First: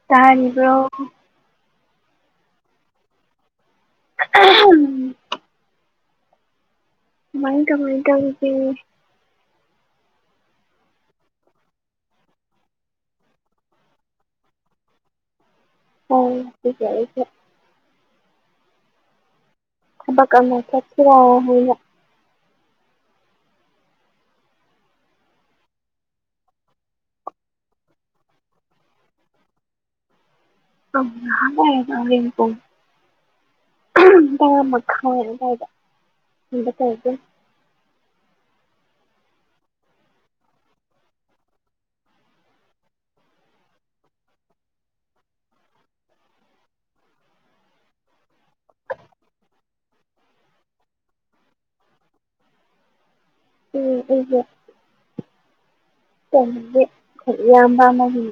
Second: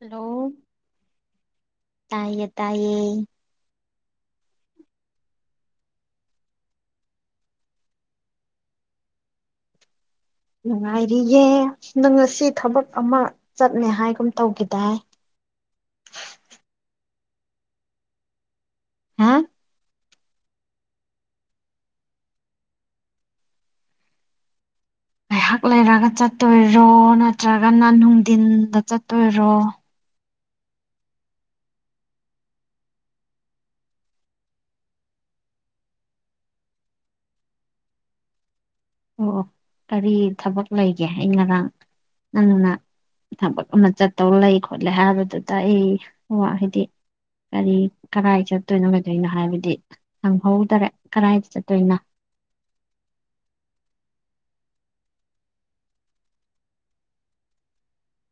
hello ꯇꯥꯔꯤꯕ꯭ꯔꯣ ꯇꯥꯏꯌꯦ ꯇꯥꯏꯌꯦ ꯑꯍꯝꯝ ꯀꯃꯥꯏꯟ ꯀꯃꯥꯏꯟ ꯇꯧꯔꯤꯒꯦ ꯅꯨꯡꯉꯥꯏꯔꯤꯌꯦ ꯅꯪ ꯉꯁꯤ ꯊꯕꯛ ꯑꯃ ꯆꯠꯅꯦ ꯍꯥꯏꯒꯨꯝ ꯇꯧꯒꯤꯗꯥꯏ ꯍꯞ ꯉꯁꯤꯁꯦ ꯑꯩꯁꯦ ꯍꯥ ꯊꯕꯛ ꯑꯃ ꯆꯠꯁꯤꯔꯥꯅ ꯉꯥꯏꯍꯥꯛ ꯂꯩꯔꯒ ꯆꯠꯇꯣꯏꯔꯣ ꯅꯠꯇ꯭ꯔꯒꯅ ꯅꯨꯡꯘꯤꯟꯗ ꯆꯠꯇꯣꯏꯔꯣ ꯑꯟꯏꯟꯇꯦꯜꯂꯤꯖꯦꯕꯜ ꯑꯣ ꯑꯣ ꯀꯔꯤ ꯊꯕꯛ ꯂꯩꯒꯦ ꯑꯩ ꯉꯔꯥꯡ ꯅꯪꯅ ꯊꯕꯛ ꯑꯃ ꯆꯠꯇꯧ ꯂꯩ ꯈꯣꯠꯂꯦ ꯍꯥꯏꯕꯗꯨꯗ ꯑꯩ ꯉ ꯍꯥꯏꯗꯤ ꯀꯔꯤ ꯀꯗꯥꯥꯏꯗ ꯆꯠꯇꯣꯏꯅꯣ ꯀꯩꯗꯣꯏꯅꯣ ꯍꯥꯏꯕꯗꯤ ꯍꯪꯍꯧꯗꯔꯦ ꯀꯗꯥꯥꯏꯗ ꯆꯠꯇꯣꯏꯅꯣ ꯎꯝ ꯑꯟꯏꯟꯇꯦꯜꯂꯤꯖꯦꯕꯜ ꯈꯣꯏ ꯏꯌꯥꯝꯕ ꯑꯃꯒꯤ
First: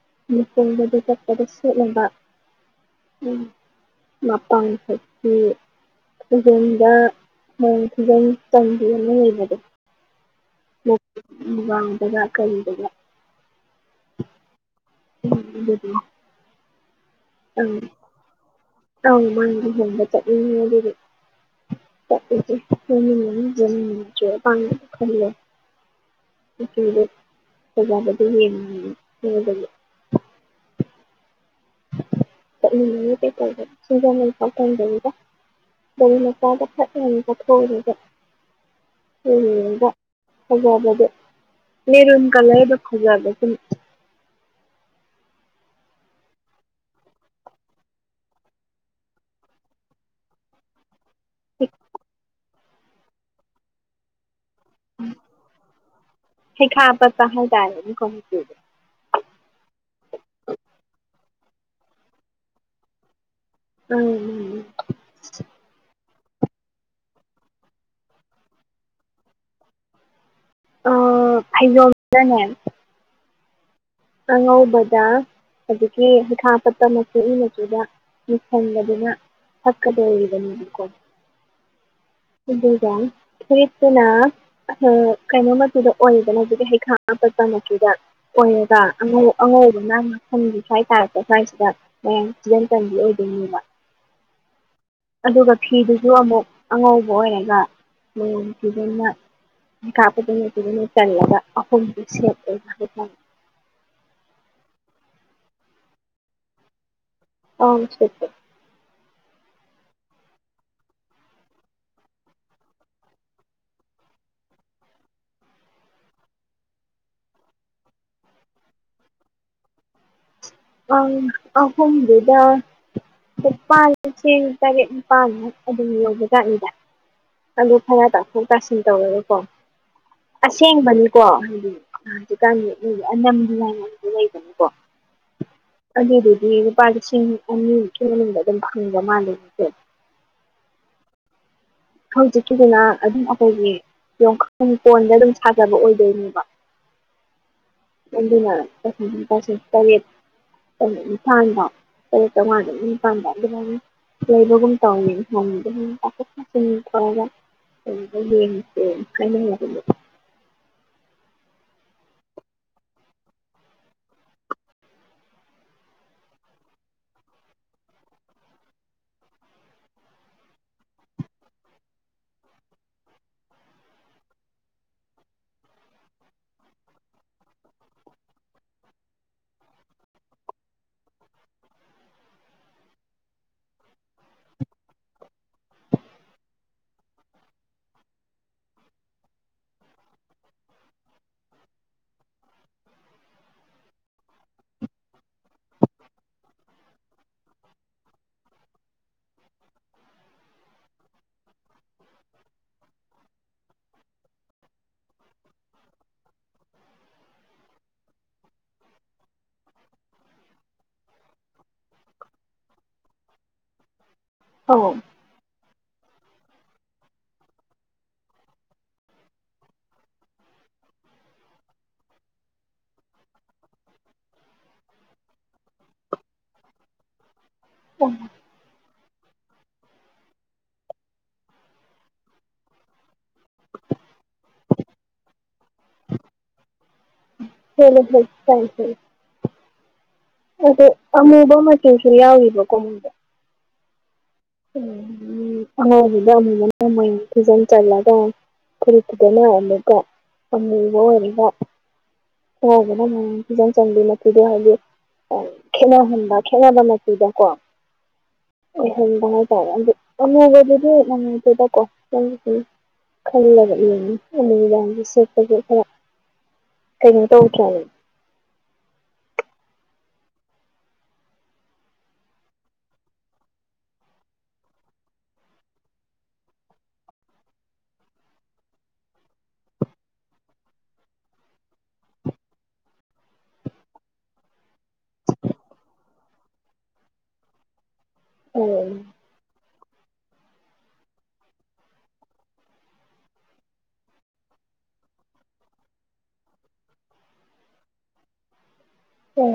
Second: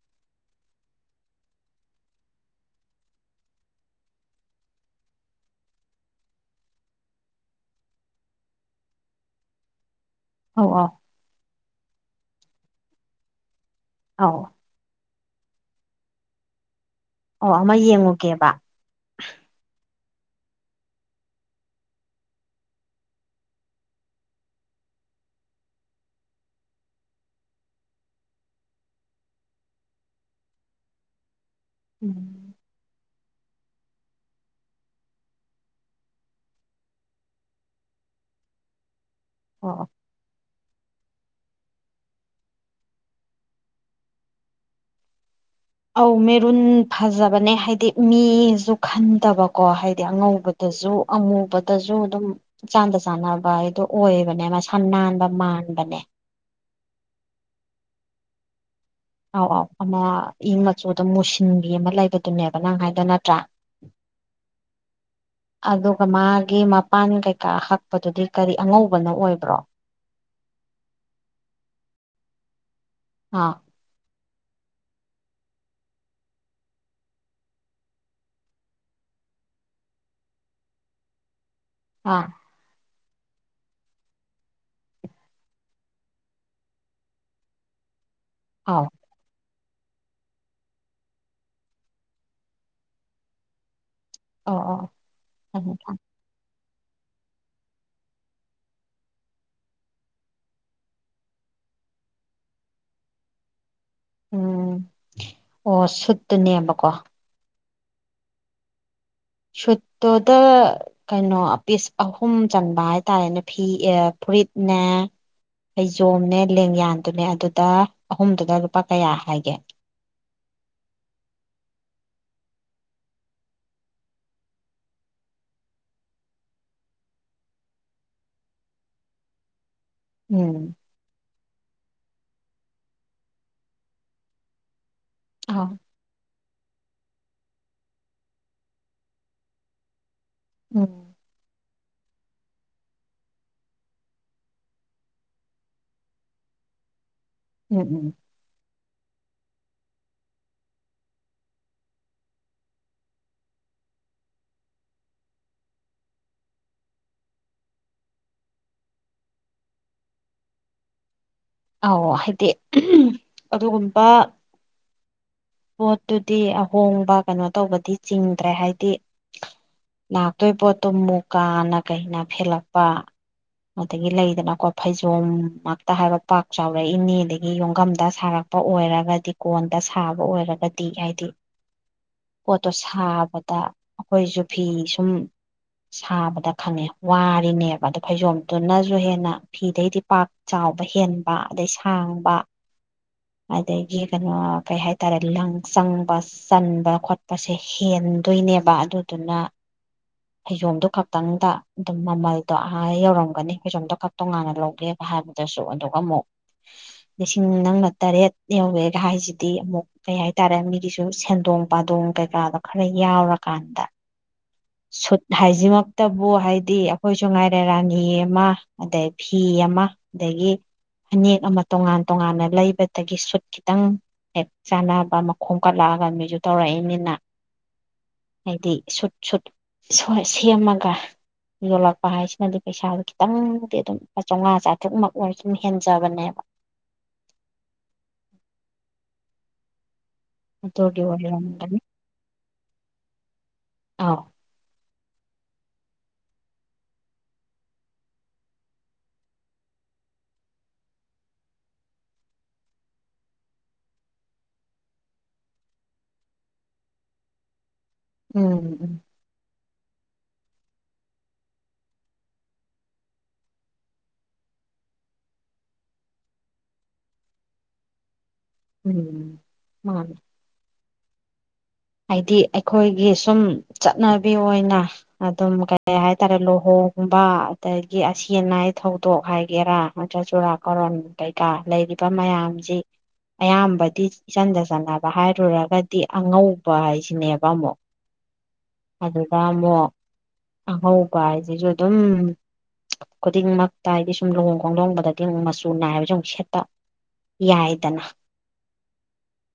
ꯑꯟꯏꯟꯇꯦꯜꯂꯤꯖꯦꯕꯜ ꯑꯧ ꯑꯥꯎ ꯃꯨꯛꯕꯥꯡꯗꯒ ꯀꯔꯤꯗꯒ ꯑꯥꯎ ꯑꯟꯏꯟꯇꯦꯜꯂꯤꯖꯦꯕꯜ ꯑꯧ ꯑ ꯑꯃ ꯌꯦꯡꯉꯨꯒꯦꯕ ꯑꯥꯎ ꯃꯥꯏ ꯂꯨꯍꯣꯡꯕ ꯑꯟꯏꯟꯇꯦꯜꯂꯤꯖꯦꯕꯜ ꯑꯟꯏꯟꯇꯦꯜꯂꯤꯖꯦꯕꯜ ꯑꯟꯏꯟꯇꯦꯜꯂꯤꯖꯦꯕꯜ ꯎꯝ ꯋꯥꯉꯥꯡꯂꯣꯏ ꯑꯁꯤ ꯌꯥꯝꯅ ꯁꯦꯡꯅ ꯋꯥ ꯉꯥꯡꯊꯣꯛꯇꯕꯅ ꯑꯇꯥꯕꯅ ꯂꯧꯁꯤꯟꯕꯝ ꯈꯪꯗꯔꯦ ꯋꯥꯉꯥꯡꯂꯣꯏ ꯑꯁꯤ ꯌꯥꯝꯅ ꯁꯦꯡꯅ ꯋꯥ ꯉꯥꯡꯊꯣꯛꯇꯕꯅ ꯑꯣ ꯑꯇꯥꯕꯅ ꯂꯧꯁꯤꯟꯕꯝ ꯈꯪꯗꯔꯦ ꯐꯖꯕꯗꯣ ꯃꯦꯔꯟ ꯀꯂꯔ ꯗꯨ ꯐꯖꯕ ꯑꯗꯨꯝ ꯑꯧ ꯃꯦꯔꯨꯟ ꯐꯖꯕꯅꯦ ꯍꯥꯏꯗꯤ ꯃꯤꯁꯨ ꯈꯟꯗꯕꯀꯣ ꯍꯥꯏꯗꯤ ꯑꯉꯧꯕꯗꯁꯨ ꯑꯃꯨꯕꯗꯖꯨ ꯑꯗꯨꯝ ꯏꯆꯥꯟꯗ ꯆꯥꯟꯅꯕ ꯍꯥꯏꯗꯣ ꯑꯣꯏꯕꯅꯦ ꯃꯁꯤ ꯍꯩꯈꯥ ꯑꯄꯠꯄ ꯍꯥꯏꯗꯥꯏ ꯑꯟꯑꯣꯗꯤꯕꯜ ꯑꯧ ꯑꯥꯎ ꯑꯃ ꯏ ꯃꯆꯨꯗ ꯃꯨꯁꯤꯟꯕꯤ ꯑꯃ ꯂꯩꯕꯗꯨꯅꯦꯕ ꯅꯪ ꯍꯥꯏꯗꯣ ꯅꯠꯇ꯭ꯔꯥ ꯎꯝ ꯎꯝ ꯗꯨꯒ ꯃꯥꯒꯤ ꯃꯄꯥꯟ ꯀꯩꯀꯥ ꯍꯛꯄꯗꯨꯗꯤ ꯀꯔꯤ ꯑꯉꯧꯕꯅ ꯑꯣꯏꯕ꯭ꯔꯣ ꯑ ꯐꯩꯖꯣꯗꯅꯦ ꯑꯥ ꯑꯉꯧꯕꯗ ꯑꯗꯒꯤ ꯍꯩꯈꯥ ꯄꯠꯄ ꯃꯆꯨ ꯏ ꯃꯆꯨꯗ ꯃꯤꯁꯤꯟꯕꯗꯨꯅ ꯍꯛꯀꯗꯣꯔꯤꯕꯅꯦꯕꯀꯣ ꯑꯥ ꯑꯟꯏꯟꯇꯦꯜꯂꯤꯖꯦꯕꯜ ꯍꯦꯠꯇꯨꯅ ꯑꯍ ꯀꯩꯅꯣ ꯃꯆꯨꯗ ꯑꯣꯏꯗꯅ ꯍꯧꯖꯤꯛꯀꯤ ꯍꯩꯈꯥ ꯑꯄꯠꯄ ꯃꯆꯨꯗ ꯑꯣꯏꯌꯦꯕ ꯑꯥꯎ ꯑꯉꯧ ꯑꯉꯧꯕꯧꯕꯅ ꯇꯨꯡꯒꯤ ꯁ꯭ꯋꯥꯏ ꯇꯥꯔꯛꯄ ꯁ꯭ꯋꯥꯏꯁꯤꯗ ꯍꯌꯦꯡ ꯐꯤꯖꯟ ꯆꯟꯕꯤ ꯑꯣꯏꯗꯣꯏꯅꯦꯕ ꯑꯣ ꯑꯣ ꯑꯗꯨꯒ ꯐꯤꯗꯨꯁꯨ ꯑꯃꯨꯛ ꯑꯉꯧꯕ ꯑꯣꯏꯔꯒ ꯃ ꯄꯤꯖꯅ ꯀꯥꯞꯄꯗꯅꯠꯇꯖꯅ ꯆꯔꯛꯑꯒ ꯑꯍꯨꯝꯗꯨ ꯁꯦꯞꯂ ꯍꯥꯏ ꯎꯝ ꯑꯣ ꯁꯨꯠꯇꯨꯅꯦꯕꯀꯣ [unintelligible] ꯁꯨꯠ ꯇꯣ ꯁꯨꯠꯇꯨꯗ ꯀꯩꯅꯣ ꯄꯤꯁ ꯑꯍꯨꯝ ꯆꯟꯕ ꯍꯥꯏꯇꯥꯔꯦꯅꯦ ꯐꯤ ꯐꯨꯔꯤꯠꯅꯦ ꯐꯩꯖꯣꯝꯅꯦ ꯂꯦꯡꯌꯥꯟꯗꯨꯅꯦ ꯑꯗꯨꯗ ꯑꯍꯨꯝꯗꯨꯗ ꯂꯨꯄꯥ ꯀꯌꯥ ꯍꯥꯏꯒꯦ ꯑ ꯑꯍꯨꯝꯗꯨꯗ ꯂꯨꯄꯥ ꯂꯤꯁꯤꯡ ꯇꯔꯦꯠ ꯅꯤꯄꯥꯜ ꯃꯨꯛ ꯗꯨꯝ ꯌꯧꯕꯖꯥꯠꯅꯤꯗ ꯑꯗꯨ ꯈꯔ ꯇꯥꯊꯣꯛ ꯇꯥꯁꯤꯟ ꯇꯧꯔꯒ ꯀꯣ ꯎꯝ ꯑꯁꯦꯡꯕꯅꯤꯀꯣ ꯀꯥꯟ ꯑꯅꯝꯕ ꯂꯥꯏ ꯂꯩꯕꯅꯦꯀꯣ ꯑꯥꯎ ꯑꯗꯨꯗꯗꯤ ꯂꯨꯄꯥ ꯂꯤꯁꯤꯡ ꯑꯅꯤꯃꯨꯛꯀꯤ ꯃꯅꯨꯡꯗ ꯑꯗꯨꯝ ꯐꯪꯕ ꯃꯥꯜꯂꯦꯕ ꯀꯣ ꯎꯝ ꯍꯧꯖꯤꯛꯀꯤꯁꯤꯅ ꯑꯗꯨꯝ ꯑꯩꯈꯣꯏꯒꯤ ꯌꯣꯡꯈ ꯀꯣꯟꯗ ꯑꯗꯨꯝ ꯁꯥꯖꯜ ꯑꯣꯏꯗꯣꯏꯅꯦꯕ ꯎꯝ ꯎꯝ [unintelligible] ꯇꯔꯦꯠ [unintelligible] ꯇꯔꯦꯠ ꯆꯝꯉꯥ [unintelligible] ꯇꯧꯋꯤ [unintelligible] ꯑꯧ ꯍꯥꯏꯗꯤ ꯑꯗꯨꯒꯨꯝꯕ ꯄꯣꯠꯇꯨꯗꯤ ꯑꯍꯣꯡꯕ ꯀꯩꯅꯣ ꯇꯧꯕꯗꯤ ꯆꯤꯡꯗ꯭ꯔꯦ ꯍꯥꯏꯗꯤ ꯂꯥꯛꯇꯣꯏ ꯄꯣꯠꯇꯣ ꯃꯨꯀꯥꯅ ꯀꯩꯅ ꯐꯦꯜꯂꯛꯄ ꯑꯗꯒꯤ ꯂꯩꯗꯅꯀꯣ ꯐꯩꯖꯣꯝ ꯉꯥꯛꯇ ꯍꯥꯏꯕ ꯄꯥꯛ ꯆꯥꯎꯔꯛꯏꯅꯤ ꯑꯗꯒꯤ ꯌꯣꯡꯈꯝꯗ ꯁꯥꯔꯛꯄ ꯑꯣꯏꯔꯒꯗꯤ ꯀꯣꯟꯗ ꯁꯥꯕ ꯑꯣꯏꯔꯒꯗꯤ ꯍꯥꯏꯗꯤ ꯄꯣꯠꯇꯣ ꯁꯥꯕꯗ ꯑꯩꯈꯣꯏꯁꯨ ꯐꯤ ꯁꯨꯝ ꯁꯥꯕꯗ ꯈꯪꯉꯦ ꯋꯥꯔꯤꯅꯦꯕ ꯑꯗꯣ ꯐꯩꯖꯣꯝꯗꯨꯅꯁꯨ ꯍꯦꯟꯅ ꯐꯤꯗꯩꯗꯤ ꯄꯥꯛ ꯆꯥꯎꯕ ꯍꯦꯟ ꯑꯗꯩ ꯁꯥꯡꯕ ꯑꯗꯒꯤ ꯀꯩꯅꯣ ꯀꯩ ꯍꯥꯏꯇꯥꯔꯦ ꯂꯪ ꯆꯪꯕ ꯆꯟꯕ ꯈꯣꯠꯄꯁꯦ ꯍꯦꯟꯗꯣꯏꯅꯦꯕ ꯑꯗꯨ ꯑꯗꯨꯅ ꯐꯩꯖꯣꯝꯗꯣ ꯈꯛꯇꯪꯗ ꯑꯗꯨꯝ ꯃꯃꯜꯗꯣ ꯑ ꯌꯧꯔꯝꯒꯅꯤ ꯐꯩꯖꯣꯝꯗꯣ ꯈ ꯇꯣꯉꯥꯟꯅ ꯂꯧꯒꯦꯕ ꯍꯥꯏꯕꯗꯨꯁꯨ ꯑꯗꯨꯒ ꯑꯃꯨꯛ ꯂꯤꯁꯤꯡ ꯅꯪꯒ ꯇꯔꯦꯠ ꯌꯧꯋꯦꯒ ꯍꯥꯏꯁꯤꯗꯤ ꯑꯃꯨꯛ ꯀꯩ ꯍꯥꯏꯇꯥꯔꯦ ꯃꯤꯒꯤꯁꯨ ꯁꯦꯟꯗꯣꯡ ꯄꯥꯗꯣꯡ ꯀꯩꯀꯥꯗꯣ ꯈꯔ ꯌꯥꯎꯔꯀꯥꯟꯗ ꯑꯧ ꯁꯨꯠ ꯍꯥꯏꯖꯦ ꯃ ꯇꯕꯨ ꯍꯥꯏꯗꯤ ꯑꯩꯈꯣꯏꯁꯨ ꯉꯥꯏꯔꯦ ꯔꯥꯅꯤ ꯑꯃ ꯑꯗꯩ ꯐꯤ ꯑꯃ ꯑꯗꯒꯤ ꯐꯅꯦꯛ ꯑꯃ ꯇꯣꯉꯥꯟ ꯇꯣꯉꯥꯟꯅ ꯂꯩꯕ ꯑꯗꯒꯤ ꯁꯨꯠ ꯈꯤꯇꯪ ꯍꯦꯛ ꯆꯥꯟꯅꯕ ꯃꯈꯣꯡ ꯀꯠꯂꯛꯑꯒ ꯃꯤꯁꯨ ꯇꯧꯔꯛꯏꯅꯤꯅ ꯍꯥꯏꯗꯤ ꯁꯨꯠ ꯁꯨꯠ ꯁꯦꯝꯃꯒ ꯌꯣꯜꯂꯛꯄ ꯍꯥꯏꯁꯤꯃꯗꯤ ꯄꯩꯁꯥꯗꯨ ꯈꯤꯇꯪꯗꯤ ꯑꯗꯨꯝ ꯆꯥꯝꯃꯉꯥ ꯆꯥꯇ꯭ꯔꯨꯛꯃꯛꯨ ꯑꯣꯏꯔ ꯑꯗꯨꯝ ꯍꯦꯟꯖꯕꯅꯦꯕ ꯍꯦꯜꯂꯦ ꯑꯗ ꯑꯗꯨꯒꯤ ꯑꯃꯨꯕ ꯑꯣꯏꯔꯝꯒꯅꯤ ꯃꯆꯨꯁꯨ ꯌꯥꯎꯔꯤꯕꯣ ꯀꯨꯝ ꯑꯥ ꯑꯉꯥꯎꯕꯗ ꯑꯃꯨꯕꯅ ꯅꯣꯡꯃ ꯐꯤꯖꯤꯟ ꯆꯜꯂꯒ ꯐꯨꯔꯤꯠꯇꯨꯗꯅꯔꯝꯕꯀꯣ ꯑꯃꯨꯕ ꯑꯣꯏꯔꯒ ꯍꯥꯎꯕꯅ ꯃ ꯐꯤꯖꯪ ꯆꯪꯕꯤ ꯃꯆꯨꯗꯣ ꯍꯥꯏꯗꯤ ꯈꯦꯅꯍꯟꯕ ꯈꯦꯠꯅꯕ ꯃꯆꯨꯗꯀꯣ ꯎꯝ ꯎꯝ ꯑꯣꯏꯍꯟꯕ ꯑꯗꯨ ꯑꯃꯨꯕꯗꯨꯗꯤ ꯉꯥꯏꯗꯦꯗꯀꯣ ꯈꯜꯂꯒ ꯌꯦꯅꯤ ꯅꯨꯗꯥꯡꯗ ꯁꯦꯠꯄꯒꯤ ꯈꯔ ꯀꯩꯅꯣ ꯇꯧꯗ꯭ꯔ ꯎꯝ ꯃꯥ ꯍꯥꯏꯗꯤ ꯑꯩꯈꯣꯏꯒꯤ ꯁꯨꯝ ꯆꯠꯅꯕꯤ ꯑꯣꯏꯅ ꯑꯗꯨꯝ ꯀꯩ ꯍꯥꯏꯇꯥꯔꯦ ꯂꯨꯍꯣꯡꯒꯨꯝꯕ ꯑꯗꯒꯤ ꯑꯁꯤ ꯑꯅꯥꯏ ꯊꯧꯗꯣꯛ ꯍꯥꯏꯒꯦꯔꯥ ꯅꯠꯇ꯭ꯔ ꯆꯨꯔꯥꯀꯣꯔꯣꯟ ꯀꯩꯀꯥ ꯂꯩꯔꯤꯕ ꯃꯌꯥꯝꯁꯤ ꯑꯌꯥꯝꯕꯗꯤ ꯏꯆꯟꯗ ꯆꯟꯅꯅꯕ ꯍꯥꯏꯔꯨꯔꯒꯗꯤ ꯑꯉꯧ ꯄꯥ ꯍꯥꯏ ꯁꯤꯅꯦꯕ ꯑꯃꯨꯛ ꯑꯗꯨ ꯑꯃꯣ ꯑꯉꯧꯕ ꯍꯥꯏꯁꯤꯁꯨ ꯑꯗꯨꯝ ꯈꯨꯗꯤꯡꯃꯛꯇ ꯍꯥꯏꯗꯤ ꯁꯨꯝ ꯂꯨꯍꯣꯡ ꯈꯣꯡꯗꯣꯡꯕꯗꯗꯤ ꯑꯃꯨꯛ ꯃꯆꯨ ꯅꯥꯏꯕꯁꯨ ꯑꯃꯨꯛ ꯁꯦꯠꯄ ꯌꯥꯏꯗꯅ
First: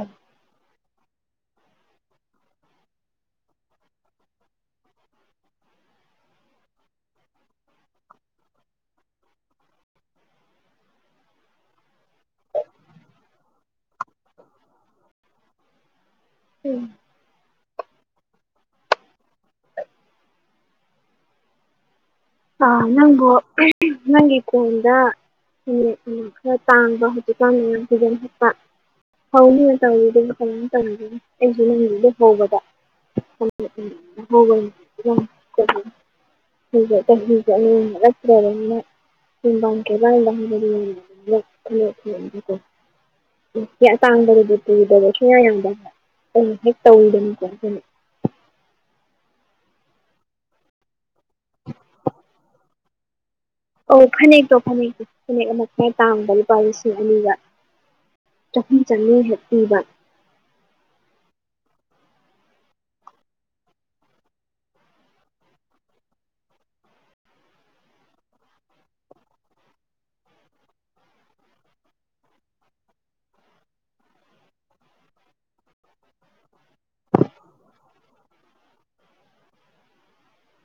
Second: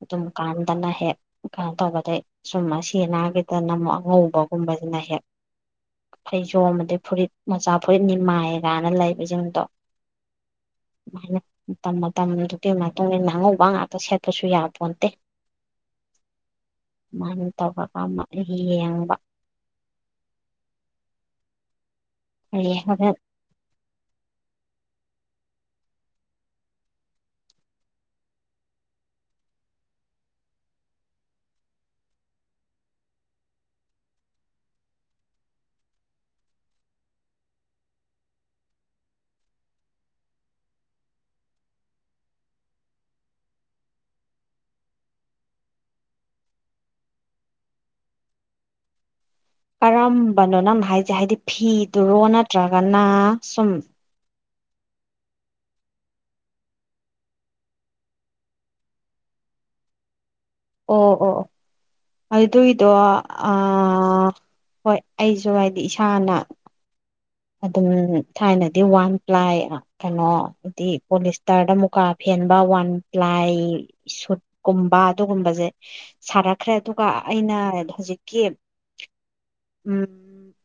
ꯑꯗꯨꯝ ꯀꯟ ꯅ ꯍꯦꯛ ꯀꯟ ꯇꯧꯕ ꯑꯗꯩ ꯁꯨꯝ ꯑꯁꯤ ꯑꯅꯥꯒꯤꯗꯅ ꯑꯃꯨꯛ ꯑꯉꯧꯕꯒꯨꯝꯕꯁꯤꯅ ꯍꯦꯛ ꯐꯩꯖꯣꯝ ꯑꯗꯩ ꯐꯨꯔꯤꯠ ꯃꯆꯥ ꯐꯨꯔꯤꯠ ꯅꯤꯃꯥꯏ ꯀꯅ ꯂꯩꯕꯁꯤꯡꯗꯣ ꯑꯗꯨꯃꯥꯏꯅ ꯃꯇꯝ ꯃꯇꯝꯗꯨꯒꯤ ꯃꯇꯨꯡ ꯃꯇꯨꯡꯏꯟꯅ ꯑꯉꯧꯕ ꯉꯥꯛꯇ ꯁꯦꯠꯄꯁꯨ ꯌꯥꯄꯣꯟꯇꯦ ꯑꯗꯨꯃꯥꯏ ꯑꯗꯨꯝ ꯇꯧꯕ ꯄꯥꯝꯕ ꯌꯦꯡꯕ ꯑ ꯌꯦꯡꯉꯒ ꯅꯪꯕꯨ ꯅꯪꯒꯤ ꯀꯣꯟꯗ ꯅꯨꯃꯤꯠ ꯈꯔ ꯇꯥꯡꯕ ꯍꯧꯖꯤꯛꯀꯥꯟ ꯃ ꯐꯤꯗꯝ ꯍꯠꯄ ꯍꯧꯅꯤꯅ ꯇꯧꯔꯤꯗꯅ ꯀꯃꯥꯏꯅ ꯇꯧꯔꯤꯅ ꯑꯩꯁꯨ ꯅꯨꯃꯤꯗ ꯍꯧꯕꯗꯧꯕ ꯅꯨꯃꯤ ꯆꯍꯤꯁ ꯑ ꯅꯠꯇ꯭ꯔꯡ ꯀꯦꯂ [inaudible] ꯑꯇꯥꯡꯕꯕꯨꯗꯤ ꯄꯨꯗꯕ ꯁꯨꯡꯌꯥ ꯌꯥꯗꯕ ꯑꯗꯨꯅ ꯍꯦꯛ ꯇꯧꯗꯅꯤꯀꯣ ꯑꯗꯨꯅ [unintelligible] ꯀꯔꯝꯕꯅꯣ ꯅꯪꯅ ꯍꯥꯏꯁꯦ ꯍꯥꯏꯗꯤ ꯐꯤꯗꯨꯔꯣ ꯅꯠꯇ꯭ꯔꯒꯅ ꯁꯨꯝ ꯑꯣ ꯐꯅꯦꯛ ꯇꯣ ꯐꯅꯦꯛ ꯑꯃ ꯈꯔ ꯇꯥꯡꯕ ꯂꯨꯄꯥ ꯂꯤꯁꯤꯡ ꯑꯅꯤꯒ ꯆꯍꯨꯝ ꯆꯅꯤ ꯍꯦꯛ ꯄꯤꯕ ꯑꯣ ꯑꯣ ꯑꯗꯨꯒꯤꯗꯣ ꯍꯣꯏ ꯑꯩꯁꯨ ꯍꯥꯏꯗꯤ ꯏꯁꯥꯅ ꯑꯗꯨꯝ ꯊꯥꯏꯅꯗꯤ ꯋꯥꯟ ꯄ꯭ꯂꯥꯏ ꯀꯩꯅꯣ ꯍꯥꯏꯗꯤ ꯄꯣꯂꯤꯁꯇꯔꯗ ꯃꯨꯀꯥ ꯐꯦꯟꯕ ꯋꯥꯟ ꯄ꯭ꯂꯥꯏ ꯁꯨꯠꯀꯨꯝꯕ ꯑꯗꯨꯒꯨꯝꯕꯁꯦ ꯁꯥꯔꯛꯈ꯭ꯔꯦ ꯑꯗꯨꯒ ꯑꯩꯅ ꯍꯧꯖꯤꯛꯀꯤ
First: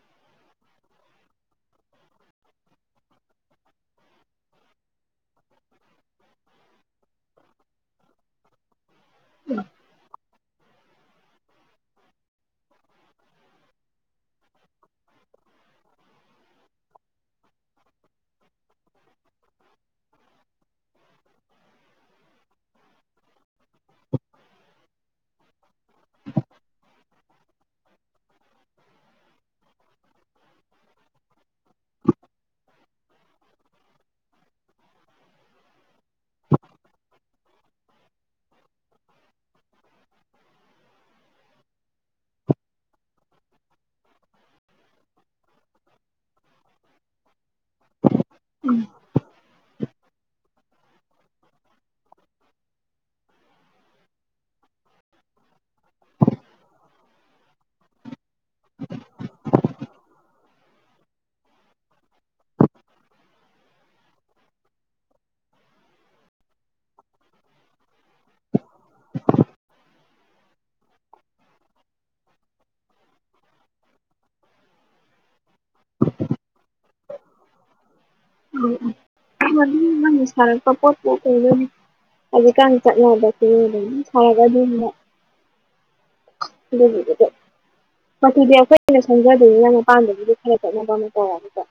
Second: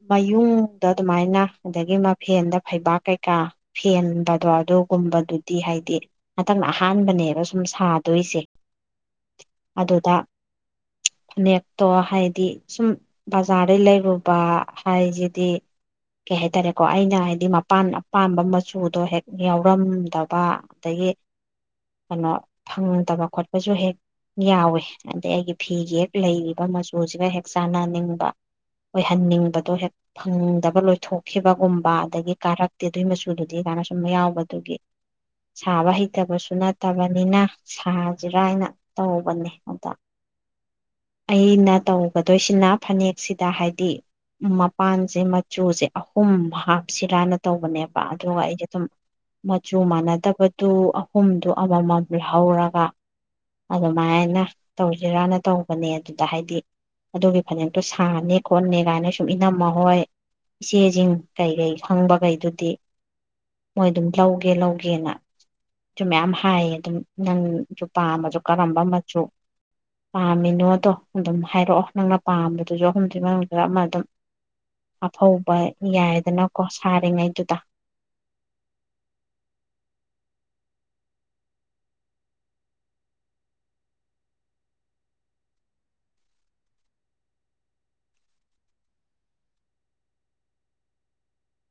ꯃꯌꯨꯡꯗ ꯑꯗꯨꯃꯥꯏꯅ ꯑꯗꯒꯤ ꯃꯐꯦꯟꯗ ꯐꯩꯕꯥꯛ ꯀꯩꯀꯥ ꯐꯦꯟꯕꯗꯣ ꯑꯗꯨꯒꯨꯝꯕꯗꯨ ꯗꯤ ꯍꯥꯏꯗꯤ ꯍꯟꯗꯛꯅ ꯑꯍꯥꯟꯕꯅꯦꯕ ꯁꯨꯝ ꯁꯥꯗꯣꯏꯁꯦ ꯑꯗꯨꯗ ꯐꯅꯦꯛꯇꯣ ꯍꯥꯏꯗꯤ ꯁꯨꯝ ꯕꯖꯥꯔꯗꯩ ꯂꯩꯔꯨꯕ ꯍꯥꯏꯁꯤꯗꯤ ꯀꯩ ꯍꯥꯏꯇꯥꯔꯦꯀꯣ ꯑꯩꯅ ꯍꯥꯏꯗꯤ ꯃꯄꯥꯟ ꯑꯄꯥꯝꯕ ꯃꯆꯨꯗꯣ ꯍꯦꯛ ꯌꯥꯎꯔꯝꯗꯕ ꯑꯗꯒꯤ ꯀꯩꯅꯣ ꯐꯪꯗꯕ ꯈꯣꯠꯄꯁꯨ ꯍꯦꯛ ꯌꯥꯎꯋ ꯑꯗꯩ ꯑꯩꯒꯤ ꯐꯤꯒꯤ ꯍꯦꯛ ꯂꯩꯔꯤꯕ ꯃꯆꯨꯁꯤꯒ ꯍꯦꯛ ꯆꯥꯟꯅꯅꯤꯡꯕ ꯑꯣꯏꯍꯟꯅꯤꯡꯕꯗꯣ ꯍꯦꯛ ꯐꯪꯗꯕ ꯂꯣꯏ ꯊꯣꯛꯈꯤꯕꯒꯨꯝꯕ ꯑꯗꯒꯤ ꯀꯥꯔꯛꯇꯦ ꯑꯗꯨꯒꯤ ꯃꯆꯨꯗꯨꯗꯤ ꯑꯗꯨꯥꯏꯅ ꯁꯨꯝ ꯌꯥꯎꯕꯗꯨꯒꯤ ꯁꯥꯕ ꯍꯩꯇꯕꯁꯨ ꯅꯠꯇꯕꯅꯤꯅ ꯁꯥꯁꯤꯔꯥꯅ ꯇꯧꯕꯅꯦ ꯑꯗ ꯑꯩꯅ ꯇꯧꯒꯗꯣꯏꯁꯤꯅ ꯐꯅꯦꯛꯁꯤꯗ ꯍꯥꯏꯗꯤ ꯃꯄꯥꯟꯁꯦ ꯃꯆꯨꯁꯦ ꯑꯍꯨꯝ ꯍꯥꯞꯁꯤꯔꯥꯅ ꯇꯧꯕꯅꯦꯕ ꯑꯗꯨꯒ ꯑꯩꯁ ꯑꯗꯨꯝ ꯃꯆꯨ ꯃꯥꯟꯅꯗꯕ ꯇꯨ ꯑꯍꯨꯝꯗꯨ ꯑꯃꯃꯝ ꯍꯧꯔꯒ ꯑꯗꯨꯃꯥꯏꯅ ꯇꯧꯁꯤꯔꯅ ꯇꯧꯕꯅꯦ ꯑꯗꯨꯗ ꯍꯥꯏꯗꯤ ꯑꯗꯨꯒꯤ ꯐꯅꯦꯛꯇꯣ ꯁꯥꯅꯤ ꯈꯣꯠꯅꯦ ꯀꯥꯏꯅ ꯁꯨꯝ ꯏꯅꯝꯃ ꯍꯣꯏ ꯏꯆꯦꯁꯤꯡ ꯀꯩꯀꯩ ꯈꯪꯕꯈꯩꯗꯨꯗꯤ ꯃꯣꯏ ꯑꯗꯨꯝ ꯂꯧꯒꯦ ꯂꯧꯒꯦꯅꯁꯨ ꯃꯌꯥꯝ ꯍꯥꯏꯌꯦ ꯑꯗꯨꯝ ꯅꯪ ꯄꯥꯝꯃꯁꯨ ꯀꯔꯝꯕ ꯃꯆꯨ ꯄꯥꯝꯃꯤꯅꯣꯗꯣ ꯑꯗꯨꯝ ꯍꯥꯏꯔꯛꯑꯣ ꯅꯪꯅ ꯄꯥꯝꯕꯗꯨꯁꯨ ꯑꯍꯨꯝꯁꯤ ꯃꯅꯨꯡꯗ ꯑꯃ ꯑꯗꯨꯝ ꯊꯧꯕ ꯌꯥꯏꯗꯅꯀꯣ ꯁꯥꯔꯤꯉꯩꯗꯨꯗ ꯎꯝ ꯎ ꯃꯥꯅ ꯁꯥꯔꯛꯄ ꯄꯣꯠꯣ ꯑꯗꯨꯝ ꯍꯧꯖꯤꯛꯀꯥꯟ ꯆꯠꯂꯕ ꯑꯗꯨꯝ ꯁꯥꯔꯒ ꯑꯗꯨꯅ ꯑꯗꯨ ꯃꯗꯤ ꯑꯩꯈꯣꯏ ꯑꯩꯅ ꯁꯦꯝꯪꯖꯗꯣꯏꯅꯤ ꯅꯅ ꯑꯄꯥꯝꯕꯒꯤꯗꯤ ꯈꯔ ꯈꯠꯅꯕ ꯑꯃ ꯇꯧꯔꯒꯗ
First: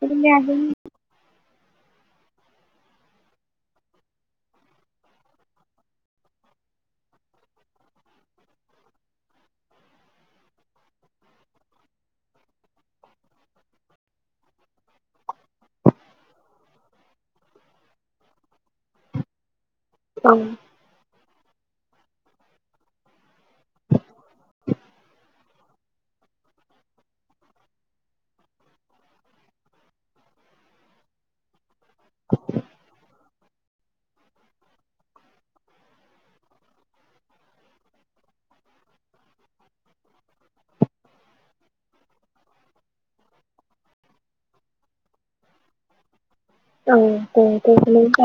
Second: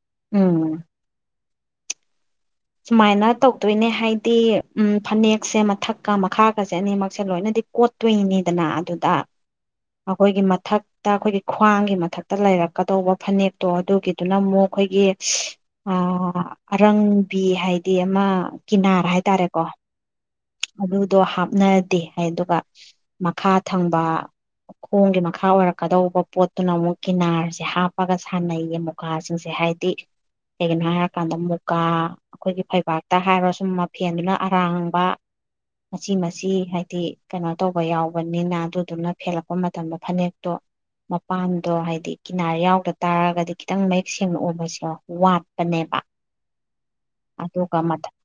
ꯑꯗꯨꯔꯤꯃ ꯑꯗꯨ ꯎꯝ ꯁꯨꯃꯥꯏꯅ ꯇꯧꯗꯣꯏꯅꯦ ꯍꯥꯏꯗꯤ ꯎ ꯐꯅꯦꯛꯁꯦ ꯃꯊꯛꯀ ꯃꯈꯥꯒꯁꯦ ꯑꯅꯤꯃꯛꯁꯦ ꯂꯣꯏꯅꯗꯤ ꯀꯣꯠꯇꯣꯏꯅꯤꯗꯅ ꯑꯗꯨꯗ ꯑꯩꯈꯣꯏꯒꯤ ꯃꯊꯛꯇ ꯑꯩꯈꯣꯏꯒꯤ ꯈ꯭ꯋꯥꯡꯒꯤ ꯃꯊꯛꯇ ꯂꯩꯔꯛꯀꯗꯧꯕ ꯐꯅꯦꯛꯇꯣ ꯑꯗꯨꯒꯤꯗꯨꯅ ꯑꯃꯨꯛ ꯑꯩꯈꯣꯏꯒꯤ ꯑꯔꯪ ꯕꯤ ꯍꯥꯏꯗꯤ ꯑꯃ ꯀꯤꯅꯥꯔ ꯍꯥꯏꯇꯥꯔꯦꯀꯣ ꯑꯪ ꯑꯗꯨꯗꯣꯍ ꯠꯅꯗꯦ ꯍꯥꯏ ꯑꯗꯨꯒ ꯃꯈꯥ ꯊꯪꯕ ꯈꯣꯡꯒꯤ ꯃꯈꯥ ꯑꯣꯏꯔꯛꯀꯗꯧꯕ ꯄꯣꯠꯇꯨꯅ ꯑꯃꯨꯛ ꯀꯤꯅꯥꯔꯁꯦ ꯍꯥꯞꯄꯒ ꯁꯥꯟꯅꯩꯌꯦ ꯃꯨꯀꯥꯁꯤꯡꯁꯦ ꯦ ꯍꯥꯏꯗꯤ ꯀꯩꯒꯤꯅꯣ ꯍꯥꯏꯔꯀꯥꯟꯗ ꯃꯨꯀꯥ ꯑꯩꯈꯣꯏꯒꯤ ꯐꯩꯕꯥꯛ ꯇ ꯍꯥꯏꯔꯣ ꯁꯨꯝ ꯃꯐꯦꯟꯗꯨꯅ ꯑꯔꯥꯡꯕ ꯉꯆ ꯃ ꯍꯥꯏꯗꯤ ꯀꯩꯅꯣ ꯇꯧꯕ ꯌꯥꯎꯕꯅꯤꯅ ꯑꯗꯨꯗꯨꯅ ꯐꯦꯜꯂꯛꯄ ꯃꯇꯝꯗ ꯐꯅꯦꯛꯇꯣ ꯃꯄꯥꯟꯗꯣ ꯍꯥꯏꯗꯤ ꯀꯤꯅꯥꯔ ꯌꯥꯎꯗ ꯇꯥꯔꯒꯗꯤ ꯈꯤꯇꯪ ꯃꯌꯦꯛ ꯁꯦꯡꯅ ꯎꯕꯁꯦ ꯋꯥꯠꯄꯅꯦꯕ ꯑ ꯀ ꯀ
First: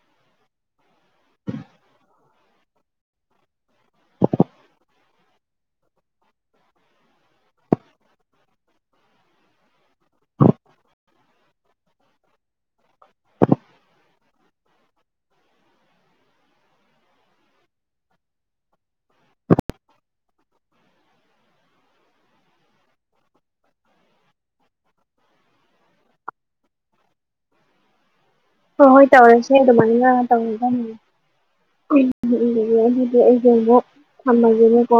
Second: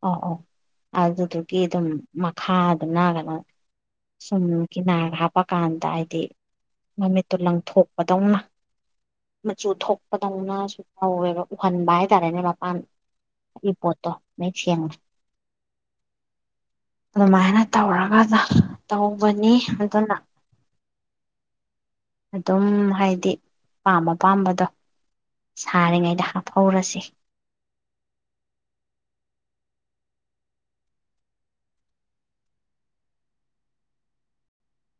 ꯑ ꯑ ꯑꯗꯨꯗꯨꯒꯤ ꯑꯗꯨꯝ ꯃꯈꯥꯗꯨꯅ ꯀꯩꯅꯣ ꯁꯨꯝꯒꯤ ꯅꯥꯒ ꯍꯥꯞꯄꯀꯥꯟꯗ ꯍꯥꯏꯗꯤ ꯃꯃꯤꯠꯇꯨ ꯂꯪꯊꯣꯛꯄꯗꯧꯅ ꯃꯆꯨ ꯊꯣꯛꯄꯗꯧꯅꯁꯨ ꯇꯧꯋꯦꯕ ꯎꯍꯟꯕ ꯍꯥꯏꯇꯥꯔꯦꯅꯦ ꯑꯗꯨꯒꯤ ꯄꯣꯠꯇꯣ ꯃꯌꯦꯛ ꯁꯦꯡꯅ ꯑꯗꯨꯃꯥꯏꯅ ꯇꯧꯔꯒ ꯇꯧꯕꯅꯤ ꯑꯗꯨꯅ ꯑꯗꯨꯝ ꯍꯥꯏꯗꯤ ꯄꯥꯝꯕ ꯄꯥꯝꯕꯗꯣ ꯁꯥꯔꯤꯉꯩꯗ ꯍꯥꯞꯍꯧꯔꯁꯤ ꯍꯣꯏ ꯍꯣꯏ ꯇꯧꯔꯁꯦ ꯑꯗꯨꯃꯥꯏꯅ ꯇꯧꯒꯗꯥꯃꯦ ꯑꯗꯨꯗꯤ ꯑꯩꯁ ꯑꯃꯨꯛ ꯊꯝꯃꯒꯦꯅꯦꯀꯣ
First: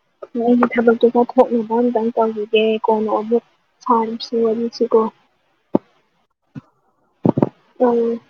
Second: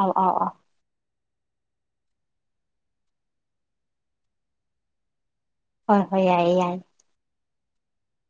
ꯑꯧ ꯑꯧ ꯑꯧ ꯍꯣꯏ ꯊꯕꯛꯇꯣ ꯇꯧꯊꯣꯛꯑꯣ ꯊꯣꯛꯅꯕ ꯑꯝꯇꯪ ꯇꯧꯒꯤꯒꯦ ꯀꯣꯟꯅ ꯑꯃꯨꯛ ꯁꯥꯔꯥꯁꯦ ꯋꯥꯔꯤꯁꯦꯀꯣ ꯍꯣꯏ ꯍꯣꯏ ꯌꯥꯏꯌꯦ ꯌꯥꯏꯌꯦ ꯎꯝ